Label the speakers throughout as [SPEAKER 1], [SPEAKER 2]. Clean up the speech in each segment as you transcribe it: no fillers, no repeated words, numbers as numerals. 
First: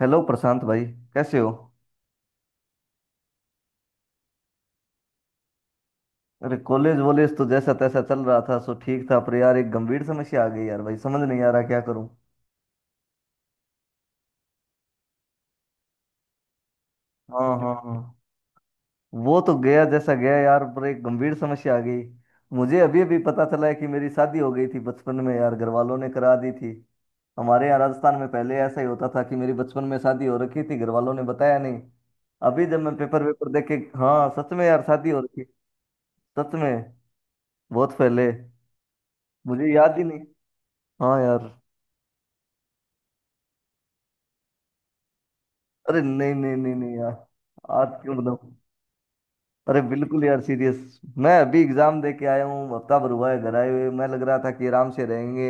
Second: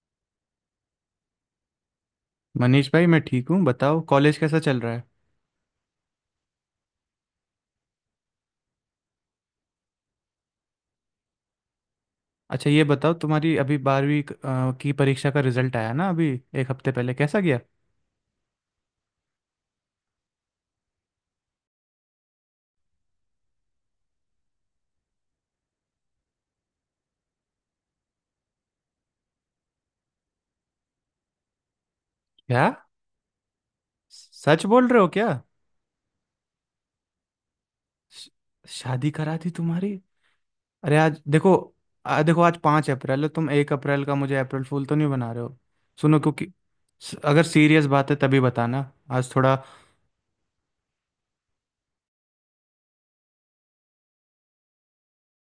[SPEAKER 1] Hello Prashant भाई। कैसे हो?
[SPEAKER 2] मनीष भाई, मैं ठीक हूँ। बताओ, कॉलेज कैसा चल रहा है?
[SPEAKER 1] अरे कॉलेज वॉलेज तो जैसा तैसा चल रहा था सो ठीक था, पर यार एक गंभीर समस्या आ गई। यार भाई समझ नहीं आ रहा क्या करूं।
[SPEAKER 2] अच्छा, ये बताओ, तुम्हारी अभी 12वीं की परीक्षा का रिजल्ट आया ना अभी। एक हफ्ते पहले कैसा
[SPEAKER 1] हाँ
[SPEAKER 2] गया?
[SPEAKER 1] हाँ हाँ। वो तो गया जैसा गया यार, पर एक गंभीर समस्या आ गई। मुझे अभी अभी पता चला है कि मेरी शादी हो गई थी बचपन में, यार घर वालों ने करा दी थी। हमारे यहाँ राजस्थान में पहले ऐसा ही होता था कि मेरी बचपन में शादी हो रखी थी, घर वालों ने बताया नहीं।
[SPEAKER 2] क्या?
[SPEAKER 1] अभी जब मैं पेपर वेपर देख के, हाँ सच
[SPEAKER 2] सच
[SPEAKER 1] में यार
[SPEAKER 2] बोल रहे हो
[SPEAKER 1] शादी हो
[SPEAKER 2] क्या?
[SPEAKER 1] रखी। सच में। बहुत
[SPEAKER 2] श-
[SPEAKER 1] पहले।
[SPEAKER 2] शादी करा दी
[SPEAKER 1] मुझे
[SPEAKER 2] तुम्हारी?
[SPEAKER 1] याद ही नहीं।
[SPEAKER 2] अरे,
[SPEAKER 1] हाँ
[SPEAKER 2] आज
[SPEAKER 1] यार।
[SPEAKER 2] देखो। देखो, आज 5 अप्रैल है। तुम 1 अप्रैल का मुझे अप्रैल फूल तो नहीं बना रहे हो?
[SPEAKER 1] अरे
[SPEAKER 2] सुनो,
[SPEAKER 1] नहीं
[SPEAKER 2] क्योंकि
[SPEAKER 1] नहीं नहीं नहीं यार।
[SPEAKER 2] अगर सीरियस
[SPEAKER 1] आज
[SPEAKER 2] बात है
[SPEAKER 1] क्यों
[SPEAKER 2] तभी
[SPEAKER 1] बताऊं?
[SPEAKER 2] बताना। आज थोड़ा।
[SPEAKER 1] अरे बिल्कुल यार सीरियस। मैं अभी एग्जाम दे के आया हूँ, हफ्ता भर हुआ है घर आए हुए। मैं लग रहा था कि आराम से रहेंगे,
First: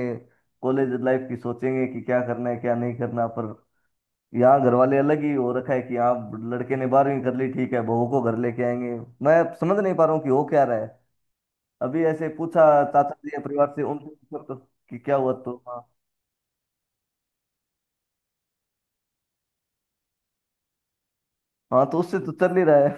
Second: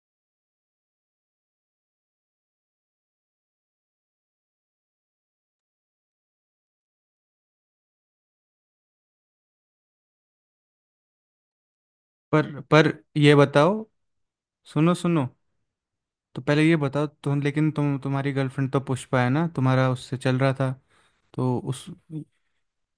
[SPEAKER 1] कॉलेज लाइफ की सोचेंगे कि क्या करना है क्या नहीं करना। पर यहाँ घर वाले अलग ही हो रखा है कि आप लड़के ने 12वीं कर ली ठीक है बहू को घर लेके आएंगे। मैं समझ नहीं पा रहा हूँ कि हो क्या रहा है। अभी ऐसे
[SPEAKER 2] पर
[SPEAKER 1] पूछा
[SPEAKER 2] पर
[SPEAKER 1] चाचा जी
[SPEAKER 2] ये
[SPEAKER 1] या परिवार
[SPEAKER 2] बताओ।
[SPEAKER 1] से, उनसे पूछा तो
[SPEAKER 2] सुनो,
[SPEAKER 1] कि क्या
[SPEAKER 2] सुनो।
[SPEAKER 1] हुआ तो हाँ।
[SPEAKER 2] तो पहले ये बताओ तुम, लेकिन तुम तुम्हारी गर्लफ्रेंड तो पुष्पा है ना, तुम्हारा उससे चल रहा था। तो
[SPEAKER 1] हाँ
[SPEAKER 2] उस।
[SPEAKER 1] तो उससे तो चल ही रहा है।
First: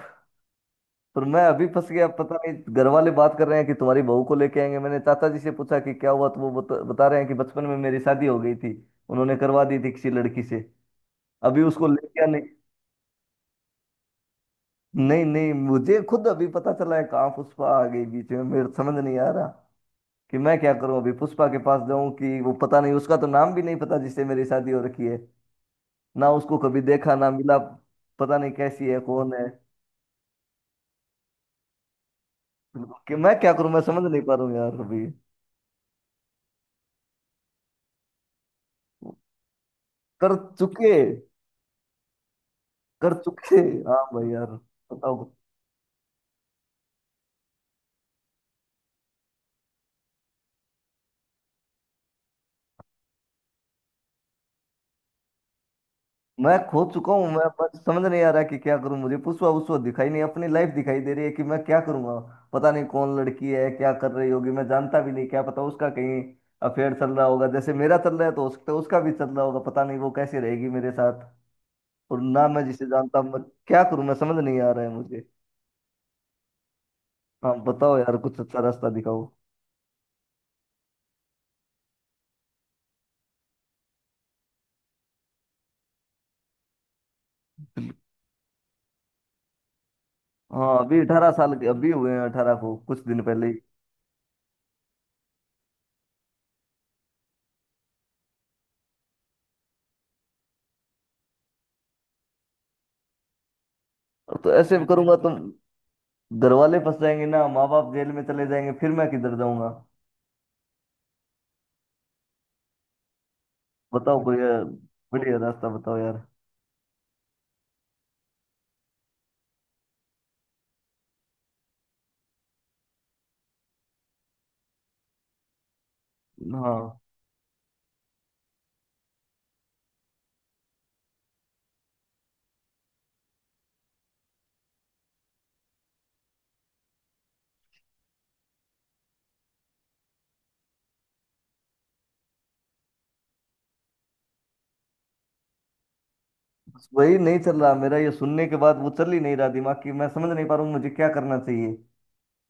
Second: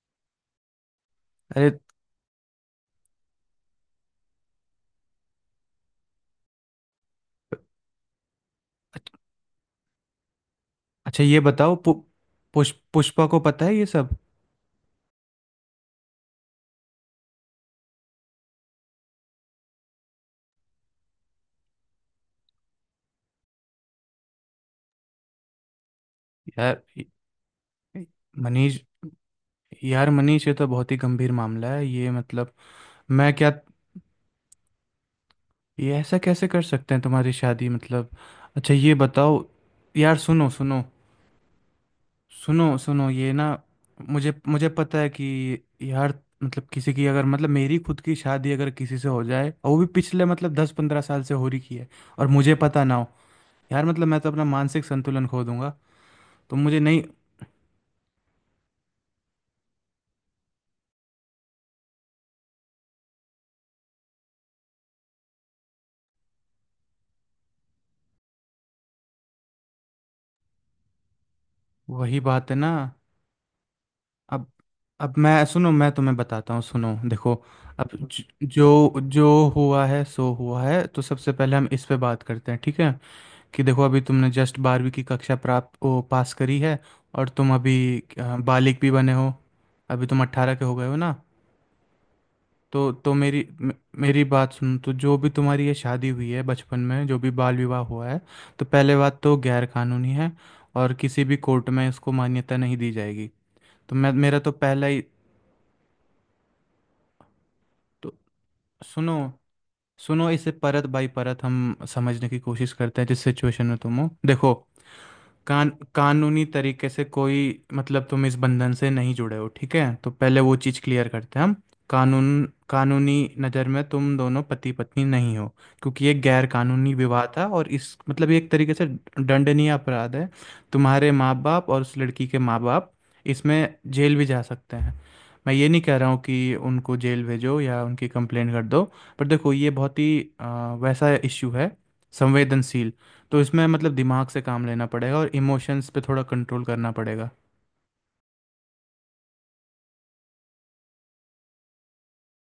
[SPEAKER 1] पर मैं अभी
[SPEAKER 2] अरे।
[SPEAKER 1] फंस गया, पता नहीं घर वाले बात कर रहे हैं कि तुम्हारी बहू को लेके आएंगे। मैंने चाचा जी से पूछा कि क्या हुआ तो वो बता रहे हैं कि बचपन में मेरी शादी हो गई थी,
[SPEAKER 2] अच्छ-
[SPEAKER 1] उन्होंने करवा दी थी किसी लड़की से,
[SPEAKER 2] अच्छा, ये
[SPEAKER 1] अभी
[SPEAKER 2] बताओ,
[SPEAKER 1] उसको लेके आने।
[SPEAKER 2] पुष्पा को पता है ये सब?
[SPEAKER 1] नहीं नहीं मुझे खुद अभी पता चला है, कहाँ पुष्पा आ गई बीच में, मेरे समझ नहीं आ रहा कि मैं क्या करूं। अभी पुष्पा के पास जाऊं कि वो पता नहीं, उसका तो नाम भी नहीं पता जिससे मेरी शादी हो रखी है। ना उसको कभी
[SPEAKER 2] यार,
[SPEAKER 1] देखा ना मिला, पता नहीं
[SPEAKER 2] मनीष।
[SPEAKER 1] कैसी है कौन है।
[SPEAKER 2] यार मनीष, ये तो बहुत ही गंभीर मामला है, ये मतलब।
[SPEAKER 1] कि
[SPEAKER 2] मैं
[SPEAKER 1] मैं
[SPEAKER 2] क्या।
[SPEAKER 1] क्या करूं, मैं समझ नहीं पा रहा हूं यार अभी।
[SPEAKER 2] ये ऐसा कैसे कर सकते हैं तुम्हारी शादी, मतलब। अच्छा, ये बताओ। यार,
[SPEAKER 1] कर
[SPEAKER 2] सुनो, सुनो।
[SPEAKER 1] चुके।
[SPEAKER 2] सुनो, सुनो,
[SPEAKER 1] कर
[SPEAKER 2] ये ना।
[SPEAKER 1] चुके। हाँ भाई
[SPEAKER 2] मुझे
[SPEAKER 1] यार।
[SPEAKER 2] मुझे पता है कि
[SPEAKER 1] बताओ।
[SPEAKER 2] यार। मतलब, किसी की अगर, मतलब मेरी खुद की शादी अगर किसी से हो जाए, और वो भी पिछले मतलब 10-15 साल से हो रही की है, और मुझे पता ना हो, यार मतलब, मैं तो अपना मानसिक संतुलन खो दूंगा।
[SPEAKER 1] मैं
[SPEAKER 2] तो मुझे
[SPEAKER 1] खो
[SPEAKER 2] नहीं।
[SPEAKER 1] चुका हूँ, मैं बस समझ नहीं आ रहा कि क्या करूँ। मुझे पुसवा उसवा दिखाई नहीं, अपनी लाइफ दिखाई दे रही है कि मैं क्या करूँगा। पता नहीं कौन लड़की है क्या कर रही होगी, मैं जानता भी नहीं। क्या पता उसका कहीं अफेयर चल रहा होगा जैसे मेरा चल रहा है, तो हो सकता है उसका भी चल रहा होगा, पता नहीं वो कैसे रहेगी मेरे साथ।
[SPEAKER 2] वही
[SPEAKER 1] और ना
[SPEAKER 2] बात है
[SPEAKER 1] मैं
[SPEAKER 2] ना।
[SPEAKER 1] जिसे जानता, मैं क्या करूँ मैं समझ
[SPEAKER 2] अब।
[SPEAKER 1] नहीं आ रहा है
[SPEAKER 2] अब
[SPEAKER 1] मुझे।
[SPEAKER 2] मैं, सुनो, मैं तुम्हें बताता हूँ, सुनो, देखो।
[SPEAKER 1] हाँ
[SPEAKER 2] अब
[SPEAKER 1] बताओ यार कुछ अच्छा रास्ता
[SPEAKER 2] जो
[SPEAKER 1] दिखाओ।
[SPEAKER 2] जो हुआ है सो हुआ है। तो सबसे पहले हम इस पे बात करते हैं, ठीक है? कि देखो, अभी तुमने जस्ट 12वीं की कक्षा पास करी है। और तुम अभी बालिग भी बने हो। अभी तुम 18 के
[SPEAKER 1] हाँ
[SPEAKER 2] हो गए हो
[SPEAKER 1] अभी
[SPEAKER 2] ना?
[SPEAKER 1] 18 साल के अभी हुए हैं, 18 को
[SPEAKER 2] तो
[SPEAKER 1] कुछ
[SPEAKER 2] तो
[SPEAKER 1] दिन
[SPEAKER 2] मेरी
[SPEAKER 1] पहले ही।
[SPEAKER 2] मे- मेरी बात सुन, तो जो भी तुम्हारी ये शादी हुई है बचपन में, जो भी बाल विवाह हुआ है, तो पहले बात तो गैर कानूनी है। और किसी भी कोर्ट में इसको मान्यता नहीं दी जाएगी। तो मैं, मेरा तो
[SPEAKER 1] तो ऐसे
[SPEAKER 2] पहला ही।
[SPEAKER 1] करूंगा तो घर वाले फंस जाएंगे ना, माँ बाप जेल
[SPEAKER 2] तो
[SPEAKER 1] में चले जाएंगे, फिर मैं
[SPEAKER 2] सुनो,
[SPEAKER 1] किधर जाऊंगा।
[SPEAKER 2] सुनो, इसे परत बाई परत हम समझने की कोशिश करते हैं, जिस सिचुएशन में तुम हो,
[SPEAKER 1] बताओ कोई
[SPEAKER 2] देखो।
[SPEAKER 1] बढ़िया रास्ता
[SPEAKER 2] कान
[SPEAKER 1] बताओ यार।
[SPEAKER 2] कानूनी तरीके से कोई, मतलब तुम इस बंधन से नहीं जुड़े हो, ठीक है, तो पहले वो चीज़ क्लियर करते हैं हम। कानून कानूनी नज़र में तुम दोनों पति पत्नी नहीं हो। क्योंकि ये गैर कानूनी
[SPEAKER 1] हाँ
[SPEAKER 2] विवाह था, और इस मतलब ये एक तरीके से दंडनीय अपराध है। तुम्हारे माँ बाप और उस लड़की के माँ बाप, इसमें जेल भी जा सकते हैं। मैं ये नहीं कह रहा हूँ कि उनको जेल भेजो या उनकी कंप्लेंट कर दो। पर देखो, ये बहुत ही वैसा इशू है, संवेदनशील। तो इसमें मतलब दिमाग से काम लेना पड़ेगा और इमोशंस पे थोड़ा कंट्रोल
[SPEAKER 1] बस
[SPEAKER 2] करना
[SPEAKER 1] वही
[SPEAKER 2] पड़ेगा।
[SPEAKER 1] नहीं चल रहा मेरा, ये सुनने के बाद वो चल ही नहीं रहा दिमाग की, मैं समझ नहीं पा रहा हूँ मुझे क्या करना चाहिए।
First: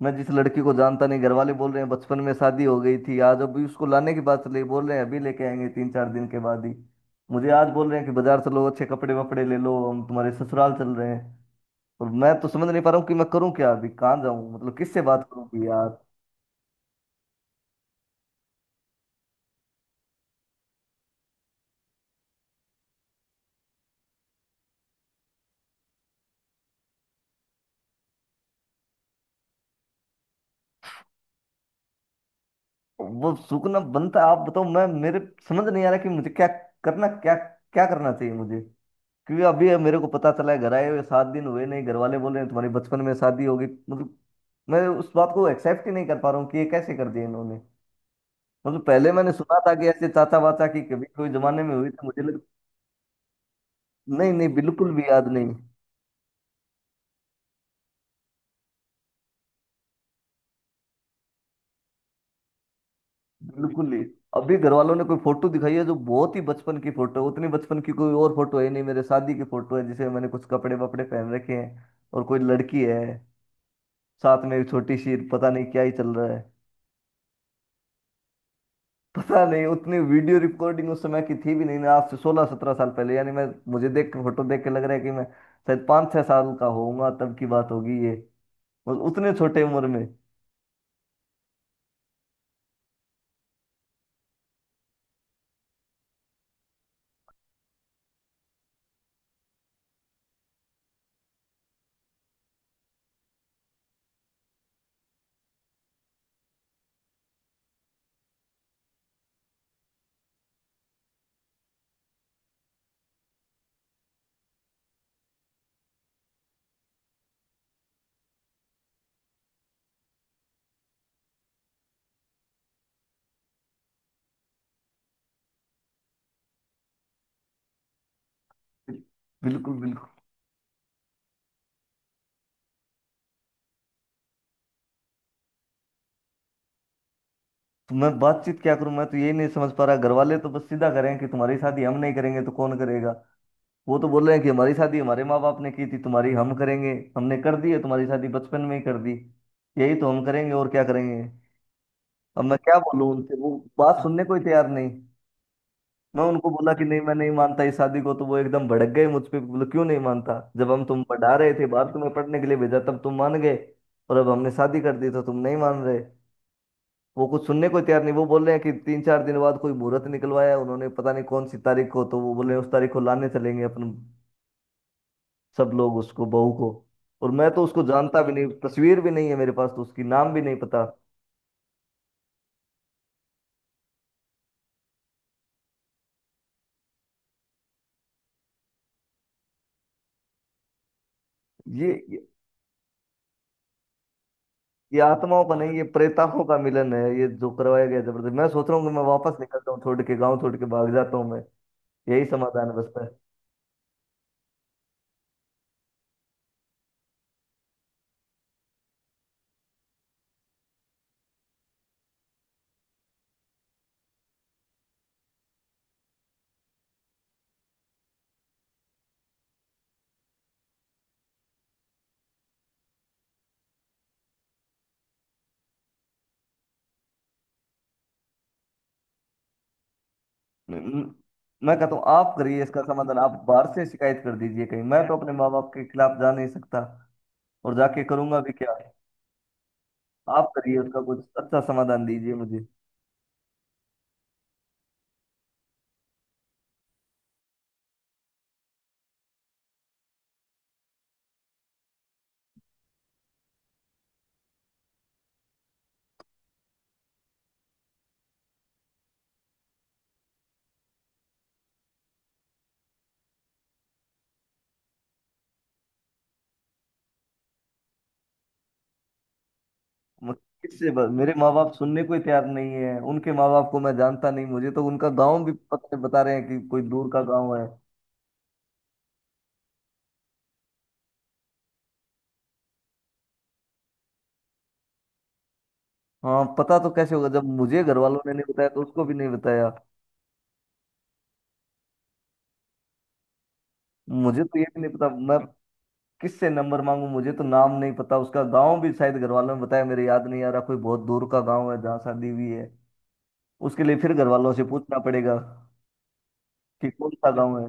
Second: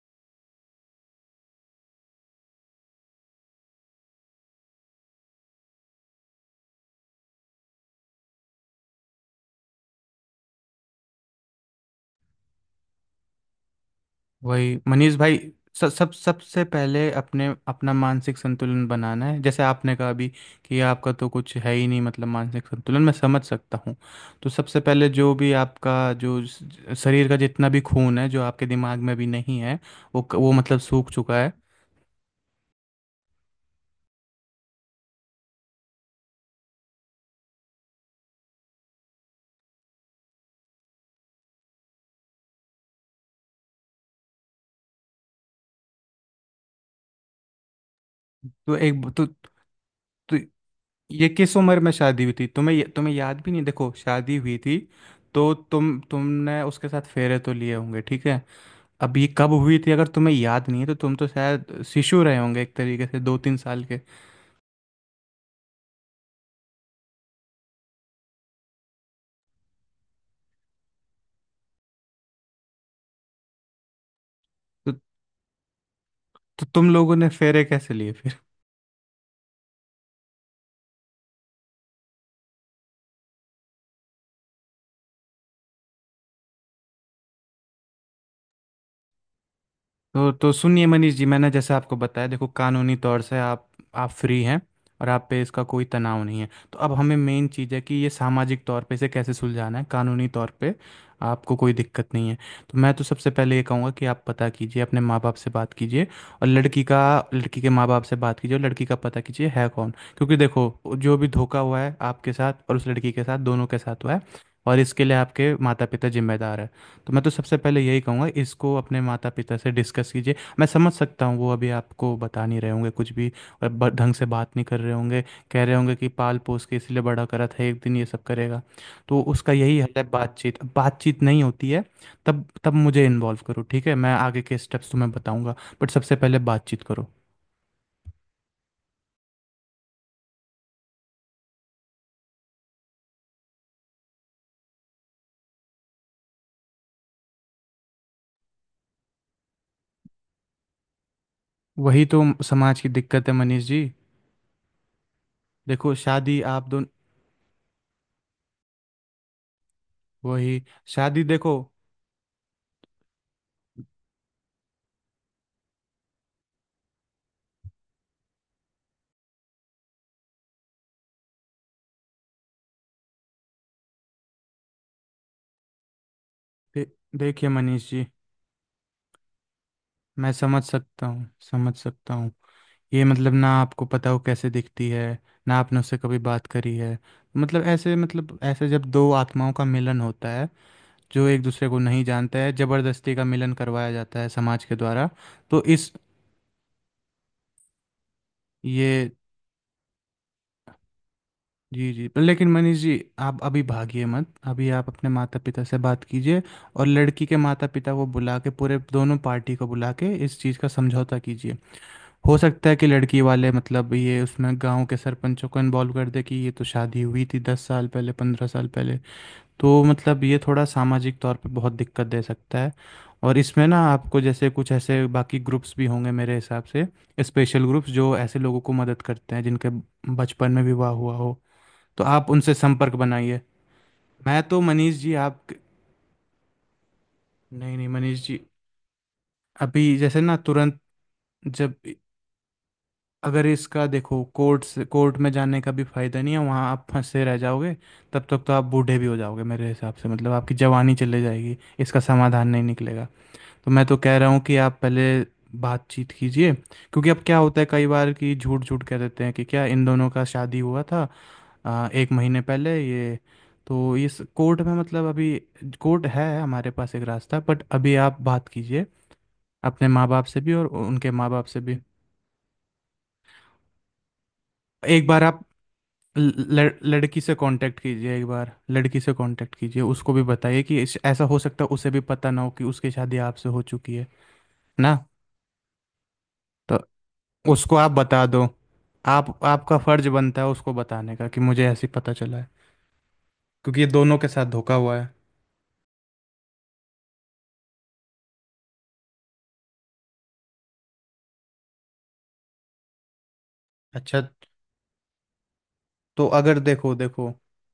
[SPEAKER 1] मैं जिस लड़की को जानता नहीं, घर वाले बोल रहे हैं बचपन में शादी हो गई थी, आज अभी उसको लाने की बात चल रही है, बोल रहे हैं अभी लेके आएंगे 3-4 दिन के बाद ही। मुझे आज बोल रहे हैं कि बाजार चलो अच्छे कपड़े वपड़े ले लो, हम तुम्हारे ससुराल चल रहे हैं। और मैं तो समझ नहीं पा रहा हूँ कि मैं करूँ क्या, अभी कहाँ जाऊँ मतलब
[SPEAKER 2] वही
[SPEAKER 1] किससे
[SPEAKER 2] मनीष
[SPEAKER 1] बात
[SPEAKER 2] भाई।
[SPEAKER 1] करूँ
[SPEAKER 2] सब
[SPEAKER 1] यार।
[SPEAKER 2] सब सबसे पहले अपने अपना मानसिक संतुलन बनाना है, जैसे आपने कहा अभी, कि आपका तो कुछ है ही नहीं मतलब मानसिक संतुलन, मैं समझ सकता हूँ। तो सबसे पहले जो भी आपका जो शरीर का जितना भी खून है, जो आपके दिमाग में अभी नहीं है, वो मतलब सूख चुका है।
[SPEAKER 1] वो सूखना बनता है, आप बताओ। मैं मेरे समझ नहीं आ रहा कि मुझे क्या करना, क्या क्या करना चाहिए मुझे। क्योंकि अभी मेरे को पता चला है घर आए हुए 7 दिन हुए नहीं, घर वाले बोले तुम्हारी बचपन में शादी होगी मतलब। मैं उस बात को एक्सेप्ट ही नहीं कर पा रहा हूँ कि ये कैसे कर दिया इन्होंने।
[SPEAKER 2] तो
[SPEAKER 1] मतलब
[SPEAKER 2] एक
[SPEAKER 1] पहले
[SPEAKER 2] तो।
[SPEAKER 1] मैंने सुना था कि ऐसे
[SPEAKER 2] तो
[SPEAKER 1] चाचा वाचा की कभी
[SPEAKER 2] ये
[SPEAKER 1] कोई
[SPEAKER 2] किस
[SPEAKER 1] जमाने में
[SPEAKER 2] उम्र में
[SPEAKER 1] हुई, तो
[SPEAKER 2] शादी
[SPEAKER 1] मुझे
[SPEAKER 2] हुई
[SPEAKER 1] लग।
[SPEAKER 2] थी? तुम्हें तुम्हें याद भी नहीं? देखो, शादी
[SPEAKER 1] नहीं नहीं
[SPEAKER 2] हुई थी।
[SPEAKER 1] बिल्कुल भी याद
[SPEAKER 2] तो
[SPEAKER 1] नहीं।
[SPEAKER 2] तुमने उसके साथ फेरे तो लिए होंगे, ठीक है। अब ये कब हुई थी? अगर तुम्हें याद नहीं है तो तुम तो शायद शिशु रहे होंगे एक तरीके से, 2-3 साल
[SPEAKER 1] बिल्कुल
[SPEAKER 2] के।
[SPEAKER 1] ही। अभी घर वालों ने कोई फोटो दिखाई है जो बहुत ही बचपन की फोटो है, उतनी बचपन की कोई और फोटो है नहीं, मेरे शादी की फोटो है, जिसे मैंने कुछ कपड़े वपड़े पहन रखे हैं। और कोई लड़की है साथ में एक
[SPEAKER 2] तो,
[SPEAKER 1] छोटी सी, पता नहीं क्या ही चल रहा है।
[SPEAKER 2] तो तुम लोगों ने फेरे कैसे लिए?
[SPEAKER 1] पता नहीं उतनी वीडियो रिकॉर्डिंग उस समय की थी भी नहीं ना, आज से 16-17 साल पहले यानी मैं, मुझे देख के फोटो देख के लग रहा है कि मैं शायद 5-6 साल का होऊंगा तब की बात होगी ये। और उतने छोटे उम्र में।
[SPEAKER 2] तो सुनिए मनीष जी, मैंने जैसे आपको बताया, देखो कानूनी तौर से आप फ्री हैं। और आप पे इसका कोई तनाव नहीं है। तो अब हमें मेन चीज़ है कि ये सामाजिक तौर पे इसे कैसे सुलझाना है, कानूनी तौर पे आपको कोई दिक्कत नहीं है। तो मैं तो सबसे पहले ये कहूँगा कि आप पता कीजिए, अपने माँ बाप से बात कीजिए। और लड़की का, लड़की के माँ बाप से बात कीजिए और लड़की का पता कीजिए है कौन। क्योंकि देखो, जो भी धोखा हुआ है आपके साथ और उस लड़की के साथ, दोनों के साथ हुआ है। और इसके लिए आपके माता पिता जिम्मेदार है। तो मैं तो सबसे पहले यही कहूँगा इसको अपने माता पिता से डिस्कस कीजिए। मैं समझ सकता हूँ वो अभी आपको बता नहीं रहे होंगे कुछ भी। अ, ब ढंग से बात नहीं कर रहे होंगे। कह रहे होंगे कि पाल-पोस के इसलिए बड़ा करा था, एक दिन ये सब करेगा। तो उसका यही
[SPEAKER 1] बिल्कुल
[SPEAKER 2] हल है
[SPEAKER 1] बिल्कुल।
[SPEAKER 2] बातचीत। अब बातचीत नहीं होती है, तब तब मुझे इन्वॉल्व करो, ठीक है? मैं आगे के स्टेप्स तुम्हें बताऊँगा। बट सबसे पहले बातचीत करो।
[SPEAKER 1] तो मैं बातचीत क्या करूं, मैं तो यही नहीं समझ पा रहा। घर वाले तो बस सीधा करें कि तुम्हारी शादी हम नहीं करेंगे तो कौन करेगा। वो तो बोल रहे हैं कि हमारी शादी हमारे माँ बाप ने की थी, तुम्हारी हम करेंगे। हमने कर दी है तुम्हारी शादी बचपन में ही कर दी, यही तो हम करेंगे और क्या करेंगे।
[SPEAKER 2] वही तो
[SPEAKER 1] अब मैं
[SPEAKER 2] समाज
[SPEAKER 1] क्या
[SPEAKER 2] की
[SPEAKER 1] बोलूं
[SPEAKER 2] दिक्कत है
[SPEAKER 1] उनसे, वो
[SPEAKER 2] मनीष जी।
[SPEAKER 1] बात सुनने को ही तैयार नहीं।
[SPEAKER 2] देखो,
[SPEAKER 1] मैं
[SPEAKER 2] शादी
[SPEAKER 1] उनको
[SPEAKER 2] आप
[SPEAKER 1] बोला
[SPEAKER 2] दोन
[SPEAKER 1] कि नहीं मैं नहीं मानता इस शादी को, तो वो एकदम भड़क गए मुझ पे, बोले क्यों नहीं मानता
[SPEAKER 2] वही
[SPEAKER 1] जब हम तुम
[SPEAKER 2] शादी
[SPEAKER 1] पढ़ा
[SPEAKER 2] देखो,
[SPEAKER 1] रहे थे बाहर तुम्हें पढ़ने के लिए भेजा तब तुम मान गए, और अब हमने शादी कर दी तो तुम नहीं मान रहे। वो कुछ सुनने को तैयार नहीं, वो बोल रहे हैं कि 3-4 दिन बाद कोई मुहूर्त निकलवाया है उन्होंने, पता नहीं कौन सी तारीख को, तो वो बोल रहे हैं उस तारीख को लाने चलेंगे अपन सब लोग उसको, बहू को।
[SPEAKER 2] दे
[SPEAKER 1] और
[SPEAKER 2] देखिए
[SPEAKER 1] मैं तो उसको
[SPEAKER 2] मनीष जी,
[SPEAKER 1] जानता भी नहीं, तस्वीर भी नहीं है मेरे पास तो, उसकी
[SPEAKER 2] मैं
[SPEAKER 1] नाम भी नहीं
[SPEAKER 2] समझ
[SPEAKER 1] पता।
[SPEAKER 2] सकता हूँ, समझ सकता हूँ। ये मतलब, ना आपको पता हो कैसे दिखती है, ना आपने उससे कभी बात करी है। मतलब ऐसे, मतलब ऐसे, जब दो आत्माओं का मिलन होता है, जो एक दूसरे को
[SPEAKER 1] ये
[SPEAKER 2] नहीं
[SPEAKER 1] ये,
[SPEAKER 2] जानता है, जबरदस्ती का मिलन करवाया जाता है समाज के
[SPEAKER 1] ये
[SPEAKER 2] द्वारा।
[SPEAKER 1] आत्माओं का
[SPEAKER 2] तो
[SPEAKER 1] नहीं, ये
[SPEAKER 2] इस,
[SPEAKER 1] प्रेतात्माओं का मिलन है ये जो करवाया गया जबरदस्त। मैं सोच रहा हूँ कि मैं
[SPEAKER 2] ये,
[SPEAKER 1] वापस निकलता हूँ, छोड़ के गाँव छोड़ के भाग जाता हूँ मैं।
[SPEAKER 2] जी जी, पर
[SPEAKER 1] यही
[SPEAKER 2] लेकिन
[SPEAKER 1] समाधान
[SPEAKER 2] मनीष जी,
[SPEAKER 1] बचता है।
[SPEAKER 2] आप अभी भागिए मत। अभी आप अपने माता पिता से बात कीजिए, और लड़की के माता पिता को बुला के, पूरे दोनों पार्टी को बुला के इस चीज़ का समझौता कीजिए। हो सकता है कि लड़की वाले मतलब, ये उसमें गांव के सरपंचों को इन्वॉल्व कर दे कि ये तो शादी हुई थी 10 साल पहले, 15 साल पहले। तो मतलब ये थोड़ा सामाजिक तौर पे बहुत दिक्कत दे सकता है। और इसमें ना, आपको जैसे कुछ ऐसे बाकी ग्रुप्स भी होंगे मेरे हिसाब से, स्पेशल ग्रुप्स जो ऐसे लोगों को मदद करते हैं जिनके बचपन में विवाह हुआ
[SPEAKER 1] न-
[SPEAKER 2] हो।
[SPEAKER 1] मैं कहता
[SPEAKER 2] तो
[SPEAKER 1] हूँ
[SPEAKER 2] आप
[SPEAKER 1] आप
[SPEAKER 2] उनसे
[SPEAKER 1] करिए इसका
[SPEAKER 2] संपर्क
[SPEAKER 1] समाधान, आप
[SPEAKER 2] बनाइए।
[SPEAKER 1] बाहर से शिकायत कर
[SPEAKER 2] मैं तो
[SPEAKER 1] दीजिए कहीं,
[SPEAKER 2] मनीष
[SPEAKER 1] मैं
[SPEAKER 2] जी
[SPEAKER 1] तो अपने
[SPEAKER 2] आप,
[SPEAKER 1] माँ बाप के खिलाफ जा नहीं सकता।
[SPEAKER 2] नहीं
[SPEAKER 1] और
[SPEAKER 2] नहीं
[SPEAKER 1] जाके
[SPEAKER 2] मनीष जी,
[SPEAKER 1] करूंगा भी क्या।
[SPEAKER 2] अभी जैसे ना
[SPEAKER 1] आप
[SPEAKER 2] तुरंत,
[SPEAKER 1] करिए उसका कुछ अच्छा
[SPEAKER 2] जब,
[SPEAKER 1] समाधान दीजिए मुझे।
[SPEAKER 2] अगर इसका देखो, कोर्ट से कोर्ट में जाने का भी फायदा नहीं है, वहाँ आप फंसे रह जाओगे। तब तक तो आप बूढ़े भी हो जाओगे मेरे हिसाब से, मतलब आपकी जवानी चले जाएगी, इसका समाधान नहीं निकलेगा। तो मैं तो कह रहा हूँ कि आप पहले बातचीत कीजिए, क्योंकि अब क्या होता है कई बार कि झूठ झूठ कह देते हैं कि क्या इन दोनों का शादी हुआ था, एक महीने पहले ये। तो इस कोर्ट में मतलब, अभी कोर्ट है हमारे पास एक रास्ता, बट अभी आप बात कीजिए, अपने माँ बाप से
[SPEAKER 1] मुझे
[SPEAKER 2] भी और
[SPEAKER 1] किससे
[SPEAKER 2] उनके माँ
[SPEAKER 1] मेरे
[SPEAKER 2] बाप
[SPEAKER 1] माँ
[SPEAKER 2] से
[SPEAKER 1] बाप
[SPEAKER 2] भी।
[SPEAKER 1] सुनने को ही तैयार नहीं है, उनके माँ बाप को मैं जानता नहीं, मुझे तो
[SPEAKER 2] एक
[SPEAKER 1] उनका
[SPEAKER 2] बार आप
[SPEAKER 1] गांव भी पता बता रहे हैं कि कोई दूर
[SPEAKER 2] लड़की
[SPEAKER 1] का
[SPEAKER 2] से
[SPEAKER 1] गांव है।
[SPEAKER 2] कांटेक्ट कीजिए, एक बार लड़की से कांटेक्ट कीजिए, उसको भी बताइए कि ऐसा हो सकता है उसे भी पता ना हो कि उसकी शादी आपसे हो चुकी है ना।
[SPEAKER 1] हाँ
[SPEAKER 2] तो
[SPEAKER 1] पता तो कैसे होगा, जब
[SPEAKER 2] उसको
[SPEAKER 1] मुझे
[SPEAKER 2] आप
[SPEAKER 1] घर वालों
[SPEAKER 2] बता
[SPEAKER 1] ने
[SPEAKER 2] दो।
[SPEAKER 1] नहीं बताया तो उसको भी नहीं
[SPEAKER 2] आप
[SPEAKER 1] बताया।
[SPEAKER 2] आपका फर्ज बनता है उसको बताने का, कि मुझे ऐसे ही पता चला है। क्योंकि ये दोनों के साथ
[SPEAKER 1] मुझे तो ये
[SPEAKER 2] धोखा
[SPEAKER 1] भी नहीं
[SPEAKER 2] हुआ है।
[SPEAKER 1] पता मैं किससे नंबर मांगू, मुझे तो नाम नहीं पता, उसका गांव भी शायद घर वालों ने बताया, मेरे याद नहीं आ रहा, कोई बहुत दूर का गांव है जहाँ शादी हुई है। उसके लिए फिर
[SPEAKER 2] अच्छा,
[SPEAKER 1] घर वालों से पूछना पड़ेगा
[SPEAKER 2] तो अगर देखो,
[SPEAKER 1] कि कौन
[SPEAKER 2] देखो,
[SPEAKER 1] सा गांव है।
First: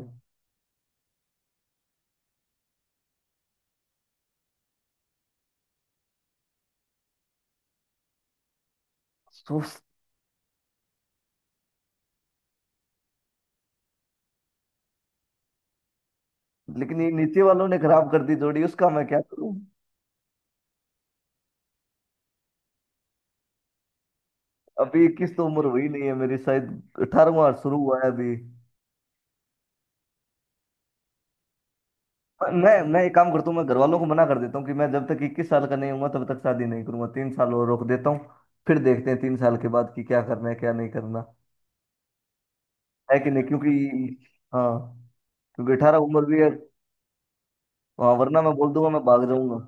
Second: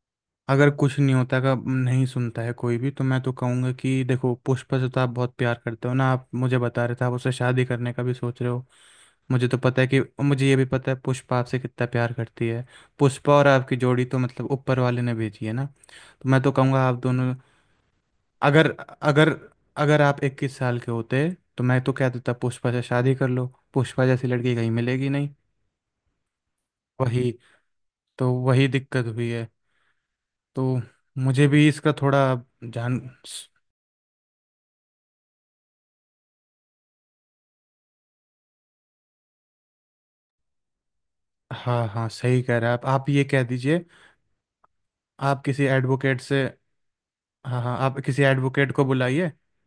[SPEAKER 2] अगर कुछ नहीं होता, का नहीं सुनता है कोई भी, तो मैं तो कहूँगा कि देखो, पुष्पा से तो आप बहुत प्यार करते हो ना, आप मुझे बता रहे थे आप उससे शादी करने का भी सोच रहे हो। मुझे तो
[SPEAKER 1] सोच।
[SPEAKER 2] पता है कि, मुझे ये भी पता है पुष्पा आपसे कितना प्यार करती है। पुष्पा और आपकी जोड़ी तो मतलब ऊपर वाले ने भेजी है ना। तो मैं तो कहूँगा आप
[SPEAKER 1] लेकिन ये
[SPEAKER 2] दोनों,
[SPEAKER 1] नीचे वालों ने खराब कर दी जोड़ी,
[SPEAKER 2] अगर
[SPEAKER 1] उसका मैं क्या
[SPEAKER 2] अगर
[SPEAKER 1] करूं।
[SPEAKER 2] अगर आप 21 साल के होते, तो मैं तो कह देता पुष्पा से शादी कर लो। पुष्पा जैसी लड़की कहीं
[SPEAKER 1] अभी
[SPEAKER 2] मिलेगी नहीं।
[SPEAKER 1] 21 तो उम्र हुई नहीं है मेरी, शायद
[SPEAKER 2] वही,
[SPEAKER 1] 18वां शुरू हुआ है
[SPEAKER 2] तो
[SPEAKER 1] अभी।
[SPEAKER 2] वही दिक्कत हुई है। तो मुझे भी इसका थोड़ा
[SPEAKER 1] मैं
[SPEAKER 2] जान
[SPEAKER 1] मैं एक काम करता हूँ, मैं घर वालों को मना कर देता हूँ कि मैं जब तक 21 साल का नहीं हूँ तब तक शादी नहीं करूंगा, 3 साल और रोक देता हूँ। फिर देखते हैं 3 साल के बाद कि क्या करना है क्या नहीं करना,
[SPEAKER 2] हाँ हाँ, सही कह रहे हैं आप
[SPEAKER 1] है
[SPEAKER 2] ये
[SPEAKER 1] कि
[SPEAKER 2] कह
[SPEAKER 1] नहीं? क्योंकि
[SPEAKER 2] दीजिए।
[SPEAKER 1] हाँ,
[SPEAKER 2] आप किसी
[SPEAKER 1] क्योंकि 18
[SPEAKER 2] एडवोकेट
[SPEAKER 1] उम्र भी
[SPEAKER 2] से,
[SPEAKER 1] है।
[SPEAKER 2] हाँ हाँ, आप
[SPEAKER 1] हाँ
[SPEAKER 2] किसी
[SPEAKER 1] वरना मैं
[SPEAKER 2] एडवोकेट
[SPEAKER 1] बोल
[SPEAKER 2] को
[SPEAKER 1] दूंगा मैं भाग
[SPEAKER 2] बुलाइए।
[SPEAKER 1] जाऊंगा।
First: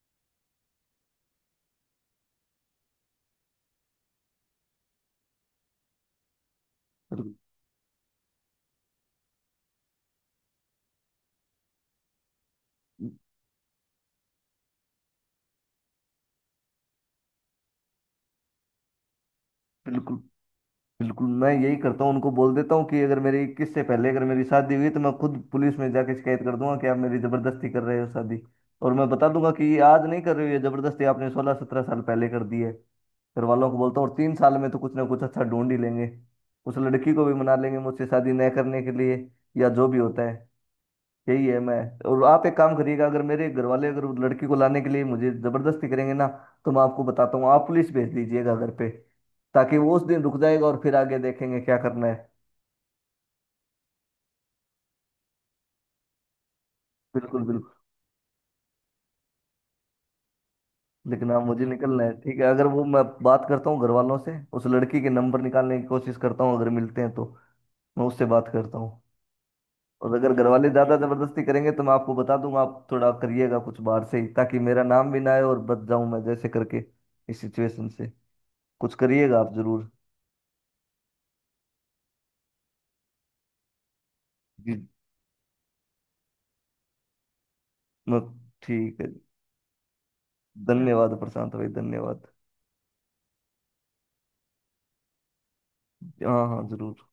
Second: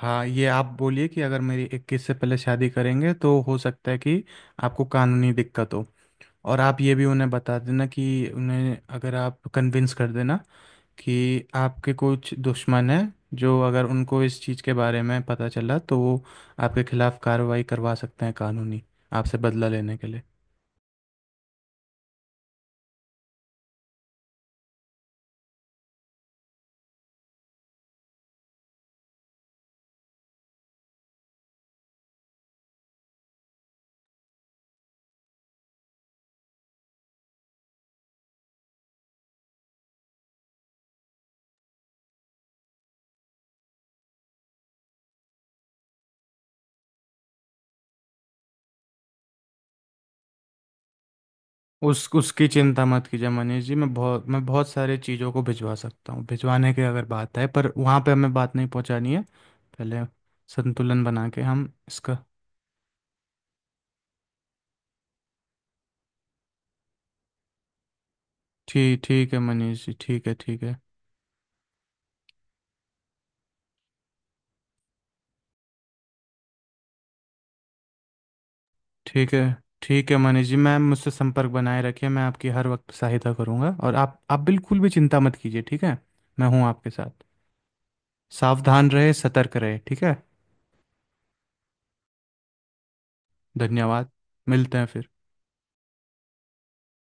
[SPEAKER 2] हाँ, ये आप बोलिए कि अगर मेरी 21 से पहले शादी करेंगे तो हो सकता है कि आपको कानूनी दिक्कत हो। और आप ये भी उन्हें
[SPEAKER 1] बिल्कुल
[SPEAKER 2] बता देना कि, उन्हें अगर आप कन्विंस कर देना कि आपके कुछ दुश्मन हैं, जो अगर उनको इस चीज़ के बारे में पता चला तो वो आपके खिलाफ़ कार्रवाई करवा सकते हैं कानूनी, आपसे बदला लेने के
[SPEAKER 1] बिल्कुल।
[SPEAKER 2] लिए।
[SPEAKER 1] बिल्कुल मैं यही करता हूँ उनको बोल देता हूँ कि अगर मेरी 21 से पहले अगर मेरी शादी हुई तो मैं खुद पुलिस में जाके शिकायत कर दूंगा कि आप मेरी जबरदस्ती कर रहे हो शादी। और मैं बता दूंगा कि ये आज नहीं कर रही हो, ये जबरदस्ती आपने 16-17 साल पहले कर दी है। घर वालों को बोलता हूँ, और 3 साल में तो कुछ ना कुछ अच्छा ढूंढ ही लेंगे, उस लड़की को भी मना लेंगे मुझसे शादी न करने के लिए, या जो भी होता है। यही है मैं। और आप एक काम करिएगा, अगर मेरे घर वाले अगर उस लड़की को लाने के लिए मुझे जबरदस्ती करेंगे ना, तो मैं आपको बताता हूँ आप पुलिस भेज दीजिएगा घर पे, ताकि वो उस दिन रुक जाएगा और फिर आगे देखेंगे क्या करना
[SPEAKER 2] उस
[SPEAKER 1] है।
[SPEAKER 2] उसकी चिंता मत कीजिए मनीष जी, मैं बहुत सारे चीज़ों को भिजवा सकता हूँ, भिजवाने की अगर बात
[SPEAKER 1] बिल्कुल
[SPEAKER 2] है, पर
[SPEAKER 1] बिल्कुल।
[SPEAKER 2] वहाँ पे हमें बात नहीं पहुँचानी है पहले, संतुलन बना
[SPEAKER 1] लेकिन
[SPEAKER 2] के
[SPEAKER 1] आप, मुझे
[SPEAKER 2] हम
[SPEAKER 1] निकलना है
[SPEAKER 2] इसका।
[SPEAKER 1] ठीक है? अगर वो, मैं बात करता हूँ घर वालों से, उस लड़की के नंबर निकालने की कोशिश करता हूँ अगर मिलते हैं तो मैं उससे बात करता हूँ।
[SPEAKER 2] ठीक ठीक है मनीष जी,
[SPEAKER 1] और
[SPEAKER 2] ठीक है,
[SPEAKER 1] अगर घर
[SPEAKER 2] ठीक
[SPEAKER 1] वाले
[SPEAKER 2] है।
[SPEAKER 1] ज्यादा जबरदस्ती करेंगे तो मैं आपको बता दूंगा, आप थोड़ा करिएगा कुछ बाहर से ही, ताकि मेरा नाम भी ना आए और बच जाऊं मैं जैसे करके इस सिचुएशन से। कुछ
[SPEAKER 2] ठीक
[SPEAKER 1] करिएगा
[SPEAKER 2] है
[SPEAKER 1] आप जरूर।
[SPEAKER 2] ठीक है मनीष जी, मैम मुझसे संपर्क बनाए रखिए, मैं आपकी हर वक्त सहायता करूँगा, और आप बिल्कुल
[SPEAKER 1] जी।
[SPEAKER 2] भी चिंता मत कीजिए, ठीक है। मैं हूँ आपके साथ।
[SPEAKER 1] मत-
[SPEAKER 2] सावधान
[SPEAKER 1] ठीक है।
[SPEAKER 2] रहे, सतर्क रहे, ठीक है।
[SPEAKER 1] धन्यवाद प्रशांत भाई, धन्यवाद।
[SPEAKER 2] धन्यवाद। मिलते हैं फिर।
[SPEAKER 1] हाँ हाँ जरूर।